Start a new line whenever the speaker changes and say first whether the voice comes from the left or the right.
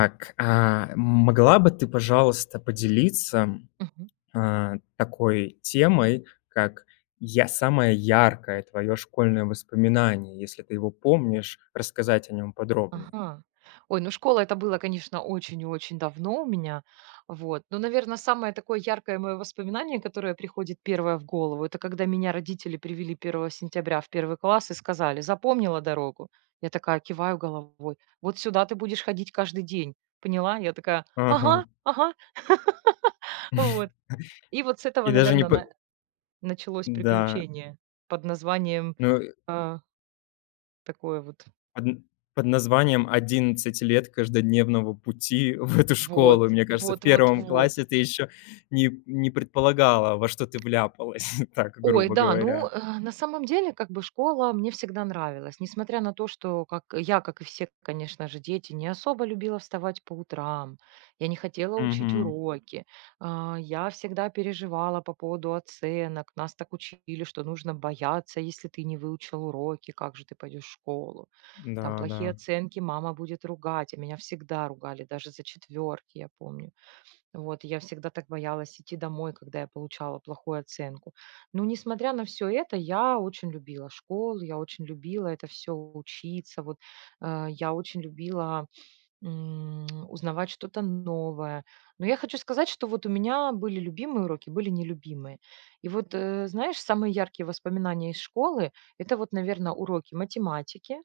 left: Так, а, могла бы ты, пожалуйста, поделиться,
right: Мгм.
left: э, такой темой, как я самое яркое твое школьное воспоминание, если ты его помнишь, рассказать о нём подробнее?
right: Ага. Ой, ну школа это было, конечно, очень и очень давно у меня, вот. Но, наверно, самое такое яркое мое воспоминание, которое приходит 1 в голову это когда меня родители привели 1 сентября в 1 класс и сказали: "Запомнила дорогу?" Я такая киваю головой: "Вот сюда ты будешь ходить каждый день! Поняла?" Я такая: "Ага,
left: Ага.
right: ага." Вот. И вот с этого,
left: И даже не
right: наверное,
left: под
right: на началось
left: Да.
right: приключение под названием,
left: Ну и
right: а такое вот.
left: Одн под названием "11 лет каждодневного пути в эту
right: Вот.
left: школу". Мне кажется, в 1
right: Вот-вот-вот.
left: классе ты еще не не предполагала, во что ты вляпалась, так
right: Ой,
left: грубо
right: да. Ну,
left: говоря.
right: э, на самом деле, как бы, школа мне всегда нравилась. Несмотря на то, что как я, как и все, конечно же, дети не особо любила вставать по утрам, я не хотела учить
left: Мгм.
right: уроки, а, я всегда переживала по поводу оценок. Нас так учили, что нужно бояться, если ты не выучил уроки, как же ты пойдешь школу. Там
left: Да,
right: плохие
left: да.
right: оценки мама будет ругать, а меня всегда ругали, даже за 4, я помню. Вот я всегда так боялась идти домой, когда я получала плохую оценку. Но, несмотря на всё это, я очень любила школу, я очень любила это всё учиться, вот, э, я очень любила, м, узнавать что-то новое. Но я хочу сказать, что вот у меня были любимые уроки, были нелюбимые. И вот, э, знаешь, самые яркие воспоминания из школы это вот, наверное, уроки математики,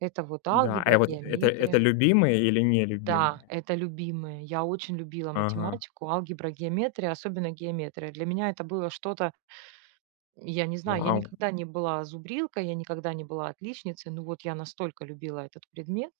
right: это вот
left: Да, а я
right: алгебра,
left: вот, это это
right: геометрия.
left: любимые или не
right: Да,
left: любимые?
right: это любимые. Я очень любила
left: Ага.
right: математику, алгебра, геометрия, особенно геометрия. Для меня это было что-то Я не знаю, я
left: Вау!
right: никогда не была зубрилкой, я никогда не была отличницей, но вот я настолько любила этот предмет.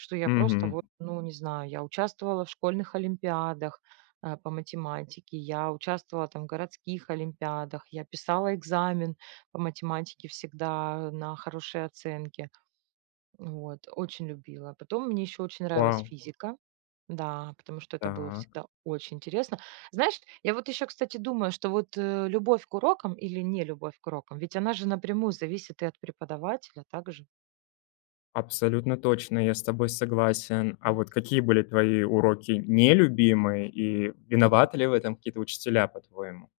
right: Что я просто
left: Мгм.
right: вот, ну не знаю, я участвовала в школьных олимпиадах, э, по математике, я участвовала там в городских олимпиадах, я писала экзамен по математике всегда на хорошие оценки. Вот, очень любила. Потом мне еще очень нравилась
left: Вау!
right: физика, да, потому что это было
left: Так.
right: всегда очень интересно. Знаешь, я вот еще, кстати, думаю, что вот, э, любовь к урокам или нелюбовь к урокам, ведь она же напрямую зависит и от преподавателя также.
left: Абсолютно точно, я с тобой согласен. А вот какие были твои уроки нелюбимые, и
right: Мгм.
left: виноваты ли в этом какие-то учителя, по-твоему?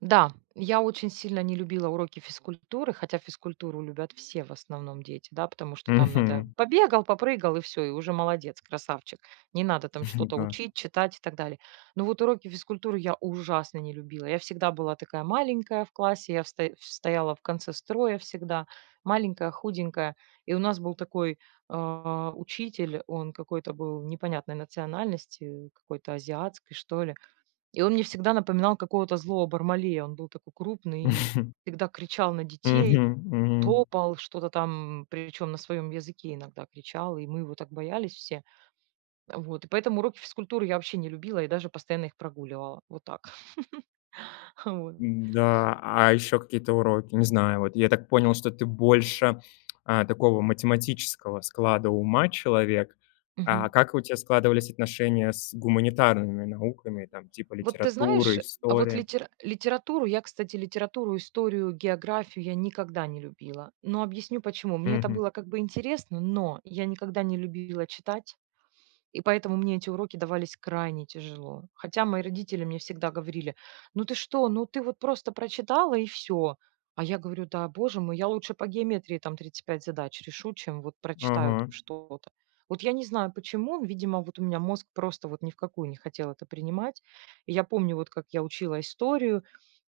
right: Да. Я очень сильно не любила уроки физкультуры, хотя физкультуру любят все, в основном дети, да, потому что там надо:
left: Мгм.
right: побегал, попрыгал, и всё. И уже молодец, красавчик. Не надо там что-то
left: Да.
right: учить, читать и так далее. Но вот уроки физкультуры я ужасно не любила. Я всегда была такая маленькая в классе, я в стоя стояла в конце строя всегда. Маленькая, худенькая. И у нас был такой, а, учитель, он какой-то был непонятной национальности, какой-то азиатской, что ли. И он мне всегда напоминал какого-то злого Бармалея. Он был такой крупный, всегда кричал на детей,
left: Мгм, мгм.
right: топал, что-то там, причем на своем языке иногда кричал, и мы его так боялись все. Э, вот, и поэтому уроки физкультуры я вообще не любила и даже постоянно их прогуливала. Вот так. Хавой
left: Да, а еще какие-то уроки, не знаю, вот я так понял, что ты больше, э, такого математического склада ума человек. А
right: Мгм.
left: как у тебя складывались отношения с гуманитарными науками там, типа,
right: Вот ты знаешь,
left: литературы,
right: э, а вот
left: истории?
right: литера литературу я, кстати, литературу, историю, географию- я никогда не любила, но объясню почему. Мне это
left: Мгм.
right: было как бы интересно, но я никогда не любила читать, и поэтому мне эти уроки давались крайне тяжело. Хотя мои родители мне всегда говорили: "Ну, ты что? Ну, ты вот просто прочитала и всё!" А я говорю: "Да, боже мой, я лучше по геометрии там 35 задач решу, чем вот прочитаю там
left: Ага.
right: что-то". Вот я не знаю почему, видимо, вот у меня мозг просто вот ни в какую не хотел это принимать. Я помню вот, как я учила историю,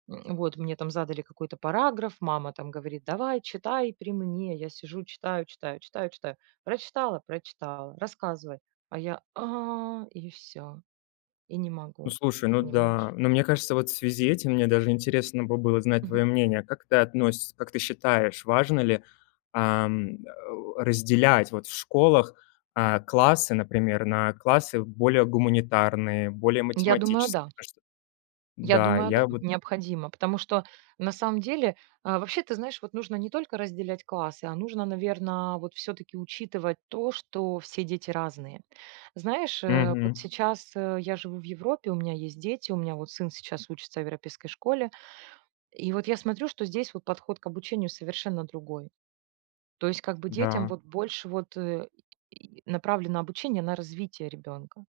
right: м, вот мне там задали какой-то параграф, мама там говорит: "Давай! Читай при мне!" Я сижу читаю, читаю, читаю, читаю. "Прочитала? Прочитала. Рассказывай!" А я: "А"- и всё, и не
left: Ну,
right: могу.
left: слушай, ну
right: Понимаешь?
left: да. Но мне кажется, вот в связи этим мне даже интересно бы было знать твое
right: Мгм.
left: мнение. А как ты относь как ты считаешь, важно ли, ам, э, разделять вот в школах, э, классы, например, на классы более гуманитарные, более
right: Я думаю,
left: математические,
right: да.
left: да что
right: Я
left: Да,
right: думаю,
left: я
right: да.
left: вот
right: Необходимо. Потому что на самом деле А вообще, ты знаешь, вот нужно не только разделять классы, а нужно, наверное, вот всё-таки учитывать то, что все дети разные. Знаешь, э, вот
left: Мгм.
right: сейчас, э, я живу в Европе, у меня есть дети, у меня вот сын сейчас учится в европейской школе, и вот я смотрю, что здесь вот подход к обучению совершенно другой. То есть как бы детям
left: Да.
right: вот больше вот, э, направлено обучение на развитие ребенка: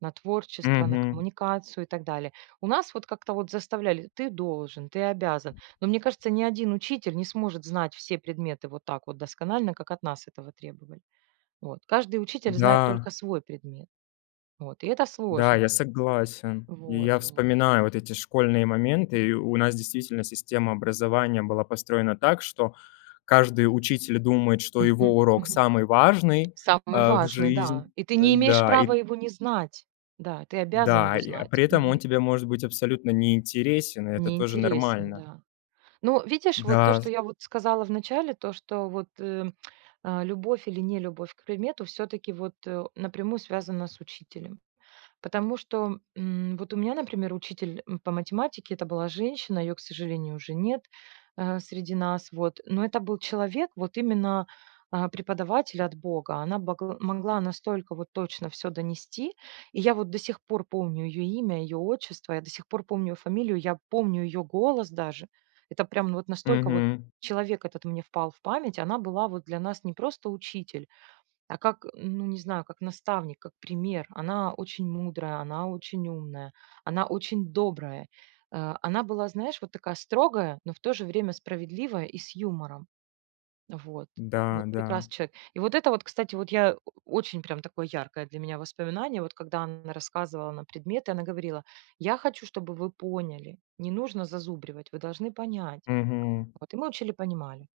right: на творчество, на
left: Мгм.
right: коммуникацию и так далее. У нас вот как-то вот заставляли: "Ты должен, ты обязан". Но мне кажется, ни один учитель не сможет знать все предметы вот так вот досконально, как от нас этого требовали. Вот. Каждый учитель знает
left: Да.
right: только свой предмет. Вот, и это
left: Да,
right: сложно.
left: я согласен. И
right: Вот,
left: я
right: вот.
left: вспоминаю вот эти школьные моменты, и у нас действительно система образования была построена так, что каждый учитель думает, что его
right: Мгм,
left: урок
right: мгм.
left: самый важный,
right: Самый
left: э, в
right: важный,
left: жизнь
right: да. И ты
left: э,
right: не имеешь
left: да и
right: права его не знать. Да, ты обязан его
left: Да, и, э,
right: знать.
left: при этом он
right: Мгм.
left: тебе может быть абсолютно неинтересен, и это
right: Не
left: тоже
right: интересен,
left: нормально.
right: да. Но видишь, вот то,
left: Да.
right: что я вот сказала в начале, то, что вот, э, а, любовь или нелюбовь к предмету всё-таки вот напрямую связана с учителем. Потому что, м, вот у меня, например, учитель, м, по математике- это была женщина, ее, к сожалению, уже нет, э, среди нас, вот. Но это был человек вот именно, а, преподаватель от бога. Она богл могла настолько вот точно всё донести, и я вот до сих пор помню ее имя и ее отчество, я до сих пор помню её фамилию, я помню ее голос даже. Это прям вот настолько вот
left: Мгм.
right: человек этот мне впал в память. Она была вот для нас не просто учитель, а как, м, ну, не знаю, как наставник, как пример. Она очень мудрая, она очень умная, она очень добрая. Э, она была, знаешь, вот такая строгая, но в то же время справедливая и с юмором. Вот.
left: Да,
right: Вот
left: да.
right: прекрасный человек! И вот это вот, кстати, вот я о очень прям такое яркое для меня воспоминание, вот когда н рассказывала нам предметы, она говорила: "Я хочу, чтобы вы поняли: не нужно зазубривать, вы должны понять".
left: Мгм.
right: Вот, и мы учили, понимали.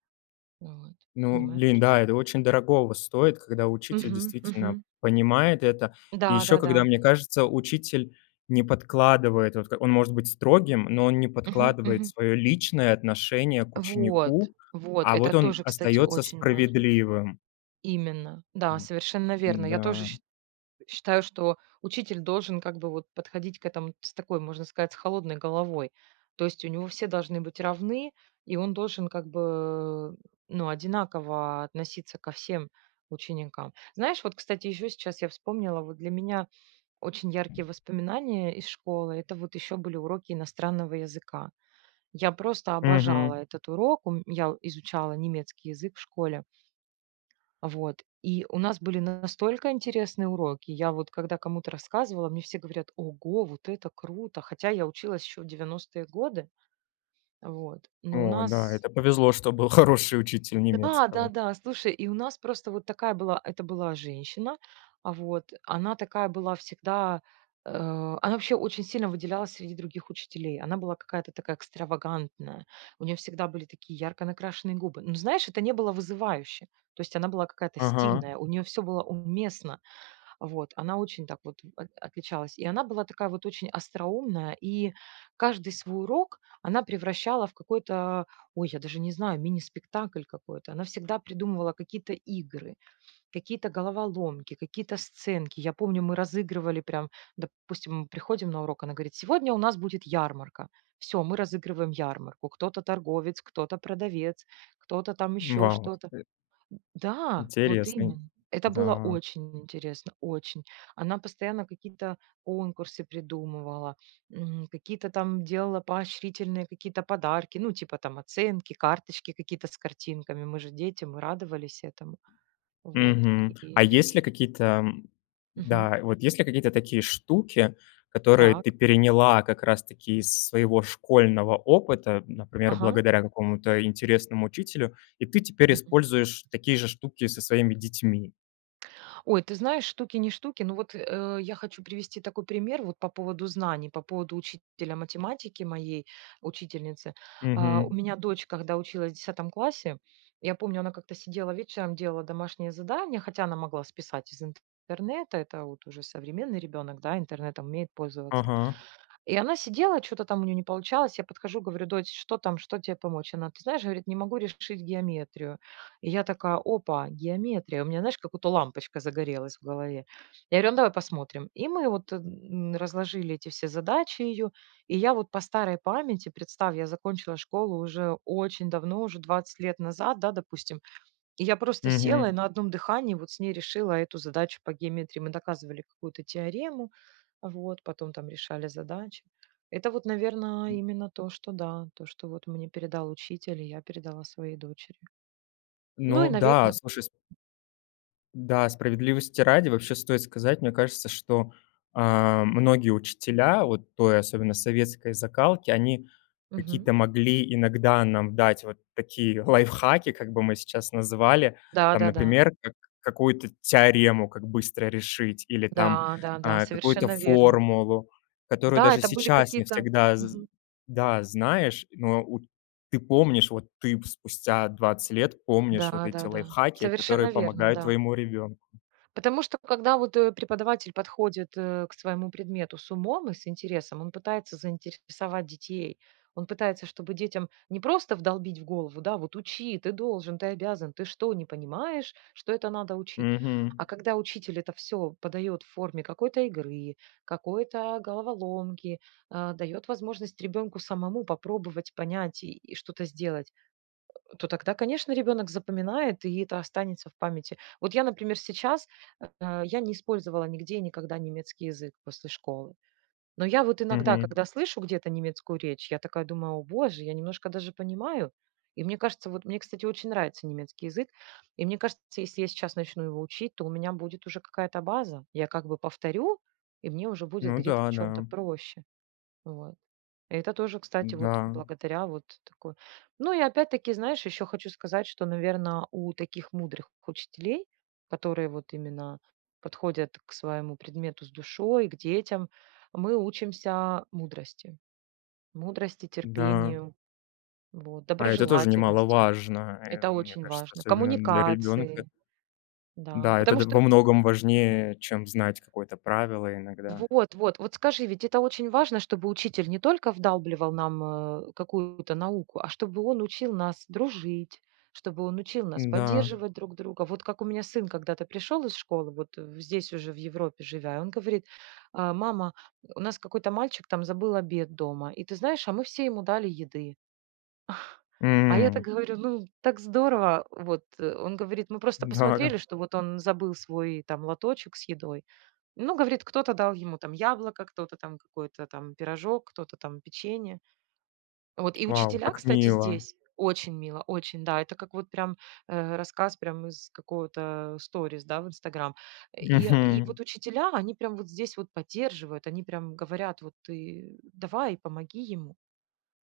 right: Вот.
left: Ну,
right: Понимаешь?
left: блин, да, это очень дорогого стоит, когда учитель
right: Мгм
left: действительно
right: мгм.
left: понимает это, и еще когда,
right: Да-да-да.
left: мне кажется, учитель не подкладывает, вот к он может быть строгим, но он не
right: Мгм,
left: подкладывает
right: мгм.
left: свое личное отношение к
right: Вот,
left: ученику,
right: вот.
left: а вот
right: Это
left: он
right: тоже, кстати,
left: остается
right: очень важно.
left: справедливым.
right: Именно. Да, совершенно верно. Я тоже
left: Да.
right: ш считаю, что учитель должен как бы вот подходить к этому ц такой, можно сказать, с холодной головой. То есть у него все должны быть равны и он должен как бы, ну, одинаково относиться ко всем ученикам. Знаешь, вот, кстати, еще сейчас я вспомнила, вот для меня очень яркие воспоминания из школы- это вот еще были уроки иностранного языка. Я просто обожала
left: Мгм.
right: этот урок. Ум Я изучала немецкий язык в школе. Вот. И у нас были настолько интересные уроки. Я вот когда кому-то рассказывала, мне все говорят: "Ого, вот это круто!" Хотя я училась еще в 90-ые годы. Вот. Но у
left: О
right: нас
left: да. Это повезло, что был хороший учитель
right: Д да,
left: немецкого.
right: да-да. Слушай, и у нас просто вот такая была Это была женщина, вот, она такая была всегда, э, она вообще очень сильно выделялась среди других учителей. Она была какая-то такая экстравагантная. У нее всегда были такие ярко накрашенные губы. Но знаешь, это не было вызывающе. То есть она была какая-то
left: Ага.
right: стильная, у нее все было уместно. Вот. Она очень так вот от отличалась, и она была такая вот очень остроумная, и каждый свой урок она превращала в какой-то, ой, я даже не знаю, мини-спектакль какой-то. Она всегда придумывала какие-то игры, какие-то головоломки, какие-то сценки. Я помню, мы разыгрывали прям, допустим, приходим на урок, она говорит: "Сегодня у нас будет ярмарка". Всё, мы разыгрываем ярмарку: кто-то торговец, кто-то продавец, кто-то там еще
left: Вау,
right: что-то.
left: э
right: М-да! Вот
left: Интересный.
right: именно. Это было
left: Да.
right: очень интересно, очень. Она постоянно какие-то конкурсы придумывала, м, какие-то там делала поощрительные какие-то подарки: ну, типа там оценки, карточки какие-то с картинками. Мы же дети, мы радовались этому. Вот.
left: Мгм. А есть ли какие-то, м
right: Мгм.
left: Да. Вот есть ли какие-то такие штуки, которые
right: Так.
left: ты переняла как раз-таки из своего школьного опыта, например,
right: Ага.
left: благодаря какому-то интересному учителю, и ты теперь
right: Мгм.
left: используешь такие же штуки со своими детьми?
right: Ой, ты знаешь, штуки не штуки, но вот, э, я хочу привести такой пример вот по поводу знаний, по поводу учителя математики, моей учительницы. А, у
left: Мгм.
right: меня дочь, когда училась в 10 классе, я помню, она как-то сидела вечером, делала домашнее задание, хотя она могла списать из интернета, это вот уже современный ребенок, да, интернетом умеет пользоваться.
left: Ага.
right: И она сидела, чё-то там у нее не получалось, я подхожу говорю: "Дочь, что там, что тебе помочь?" Она, ты знаешь, говорит: "Не могу решить геометрию." И я такая: "Опа, геометрия!" У меня, знаешь, как-будто лампочка загорелась в голове. Я говорю: "Ну, давай посмотрим." И мы вот н разложили эти все задачи ее и я вот по старой памяти, представь, я закончила школу уже очень давно, уже 20 лет назад, да, допустим, и я просто села и
left: Мгм.
right: на одном дыхании вот с ней решила эту задачу по геометрии. Мы доказывали какую-то теорему, вот, потом там решали задачи. Это вот, наверное, именно то, что, да, то что вот мне передал учитель и я передала своей дочери. Ну,
left: Ну
right: и,
left: да,
right: наверное
left: слушай, с Да, справедливости ради, вообще, стоит сказать, мне кажется, что, а, многие учителя вот той, особенно советской закалки- они
right: Мгм.
left: какие-то могли иногда нам дать, вот такие лайфхаки, как бы мы сейчас называли. Там,
right: Да-да-да.
left: например, как какую-то теорему как быстро решить или там,
right: Да-да-да,
left: а, какую-то
right: совершенно верно.
left: формулу, которую
right: Да,
left: даже
right: это были
left: сейчас не
right: какие-то
left: всегда з
right: Мгм.
left: да, знаешь, но у ты помнишь вот ты п спустя 20 лет помнишь вот эти
right: Да-да-да.
left: лайфхаки, которые
right: Совершенно верно,
left: помогают
right: да.
left: твоему ребенку.
right: Потому что, когда вот, э, преподаватель подходит, э, к своему предмету с умом и с интересом, он пытается заинтересовать детей. Он пытается, чтобы детям не просто вдолбить в голову: "Да, вот учи! Ты должен! Ты обязан! Ты что, не понимаешь, что это надо учить?"
left: Мгм.
right: А когда учитель это всё подает в форме какой-то игры, какой-то головоломки, а, дает возможность ребенку самому попробовать, понять и и что-то сделать, э, то тогда, конечно, ребенок запоминает и это останется в памяти. Вот я, например, сейчас, а, я не использовала нигде и никогда немецкий язык после школы, но я вот иногда,
left: Мгм.
right: когда слышу где-то немецкую речь, я такая думаю: "О боже, я немножко даже понимаю." И мне кажется, вот, мне, кстати, очень нравится немецкий язык и, мне кажется, если я сейчас начну его учить, то у меня будет уже какая-то база. Я как бы повторю и мне уже будет
left: Ну
right: где-то в
left: да,
right: чём-то
left: да.
right: проще, вот. Это тоже, кстати, вот
left: Да.
right: благодаря вот такой Ну и опять-таки, знаешь, еще хочу сказать, что, наверное, у таких мудрых учителей, которые вот именно подходят к своему предмету с душой, к детям, мы учимся мудрости. Мудрости,
left: Да.
right: терпению, вот,
left: А это тоже
right: доброжелательности-
left: немаловажно, э,
right: это
left: мне
right: очень
left: кажется,
right: важно.
left: особенно для ребенка.
right: Коммуникации, да,
left: Да, это
right: потому
left: д
right: что
left: во многом важнее, чем знать какое-то правило иногда.
right: Вот-вот. Вот скажи, ведь это очень важно, чтобы учитель не только вдалбливал нам, э, какую-то науку, а чтобы он учил нас дружить, чтобы он учил нас
left: Н-да.
right: поддерживать друг друга. Вот как у меня сын когда-то пришел из школы, вот здесь уже в Европе живя, и он говорит: "А, мама, у нас какой-то мальчик там забыл обед дома и, ты знаешь, а мы все ему дали еды." А я так
left: М.
right: говорю: "Ну, так здорово, вот." Он говорит: "Мы просто
left: Да.
right: посмотрели, что вот он забыл свой там лоточек с едой." Ну, говорит: "Кто-то дал ему там яблоко, кто-то там какой-то там пирожок, кто-то там печенье." Вот и
left: Вау,
right: учителя,
left: как
right: кстати,
left: мило.
right: здесь Очень мило, очень. Да, это как вот прям, э, рассказ прям из какого-то сторис, да, в "Инстаграм". И и
left: Мгм.
right: вот учителя, они прямо вот здесь вот поддерживают, они прямо говорят: "Вот ты давай, помоги ему".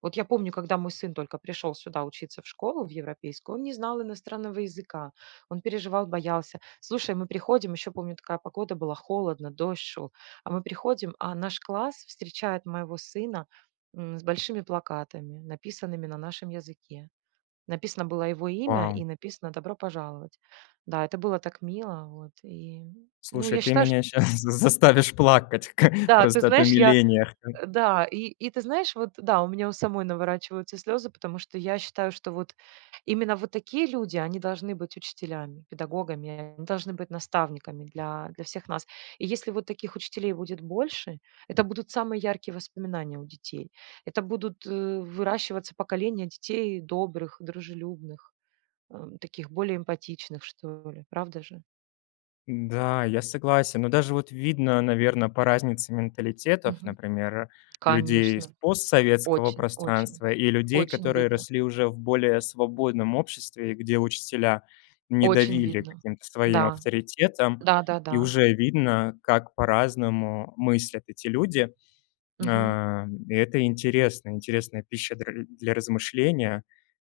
right: Вот я помню, когда мой сын только пришел сюда учиться в школу, в европейскую, он не знал иностранного языка. Он переживал, боялся. Слушай, мы приходим, еще помню такая погода была: холодно, дождь шел. А мы приходим, а наш класс встречает моего сына, м, с большими плакатами, написанными на нашем языке. Написано было его имя
left: Вау.
right: и написано "Добро пожаловать". Да, это было так мило, вот, и Ну,
left: Слушай,
right: я
left: ты
right: считаю, шт
left: меня щас з заставишь плакать к
right: Да, ты
left: просто от
right: знаешь, я.
left: умиления. [unintelligible]
right: Э, да, и и, ты знаешь, вот, да, у меня у самой наворачиваются слезы, потому что, я считаю, что вот именно вот такие люди- они должны быть учителями, педагогами, они должны быть наставниками для для всех нас. И если вот таких учителей будет больше, это будут самые яркие воспоминания у детей. Это будут, э, выращиваться поколения детей добрых, дружелюбных, эм, таких более эмпатичных что ли. Правда же?
left: Да, я согласен. Но даже вот видно, наверно, по разнице менталитетов,
right: Мгм.
left: например, людей из
right: Конечно,
left: постсоветского
right: очень, очень,
left: пространства и людей,
right: очень
left: которые
right: видно.
left: росли уже в более свободном обществе, где учителя не
right: Очень
left: давили
right: видно.
left: каким-то своим
right: Да.
left: авторитетом, и
right: Да-да-да.
left: уже видно, как по-разному мыслят эти люди.
right: Мгм.
left: А, и это интересно, интересная пища дря для размышления,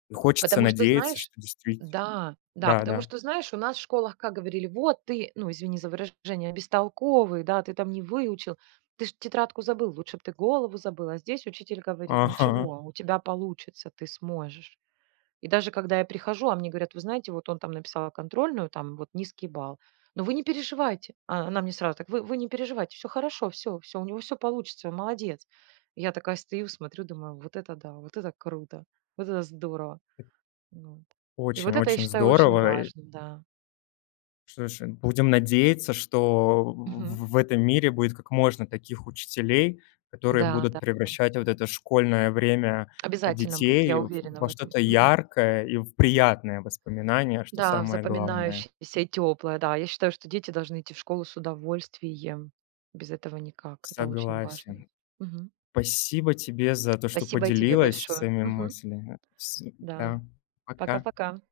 left: и хочется
right: Потому что,
left: надеяться,
right: знаешь,
left: что действит
right: да, да, потому
left: Да-да.
right: что, знаешь, у нас в школах как говорили: "Вот ты, ну, извини за выражение, бестолковый, да, ты там не выучил, ты ж тетрадку забыл, лучше бы ты голову забыл", а здесь учитель говорит:
left: Ага.
right: "Ничего, у тебя получится, ты сможешь". И даже когда я прихожу, а мне говорят: "Вы знаете, вот он там написал контрольную там вот низкий балл, но вы не переживайте!" О она мне сразу: "Вы вы не переживайте, всё хорошо, всё, всё у него всё получится, он молодец!" Я такая стою, смотрю, думаю: "Вот это да, вот это круто, вот это здорово!" Ну, вот. И
left: Очень,
right: вот это, я
left: очень
right: считаю, очень
left: здорово, и
right: важно, да.
left: Слушай, будем надеяться, что
right: Мгм.
left: в в этом мире будет как можно таких учителей, которые
right: Да,
left: будут
right: да, да.
left: превращать вот это школьное время, а,
right: Обязательно будет,
left: детей,
right: я
left: в
right: уверена в
left: во
right: этом.
left: что-то
right: Мгм.
left: яркое и в приятные воспоминания, что
right: Да,
left: самое главное.
right: запоминающееся и теплое. Да, я считаю, что дети должны идти в школу с удовольствием. Без этого никак, это очень важно.
left: Согласен.
right: Мгм.
left: Спасибо тебе за то, что
right: Спасибо и тебе
left: поделилась
right: большое.
left: своими
right: Мгм.
left: мыслями с
right: Да.
left: да, пока.
right: Пока-пока.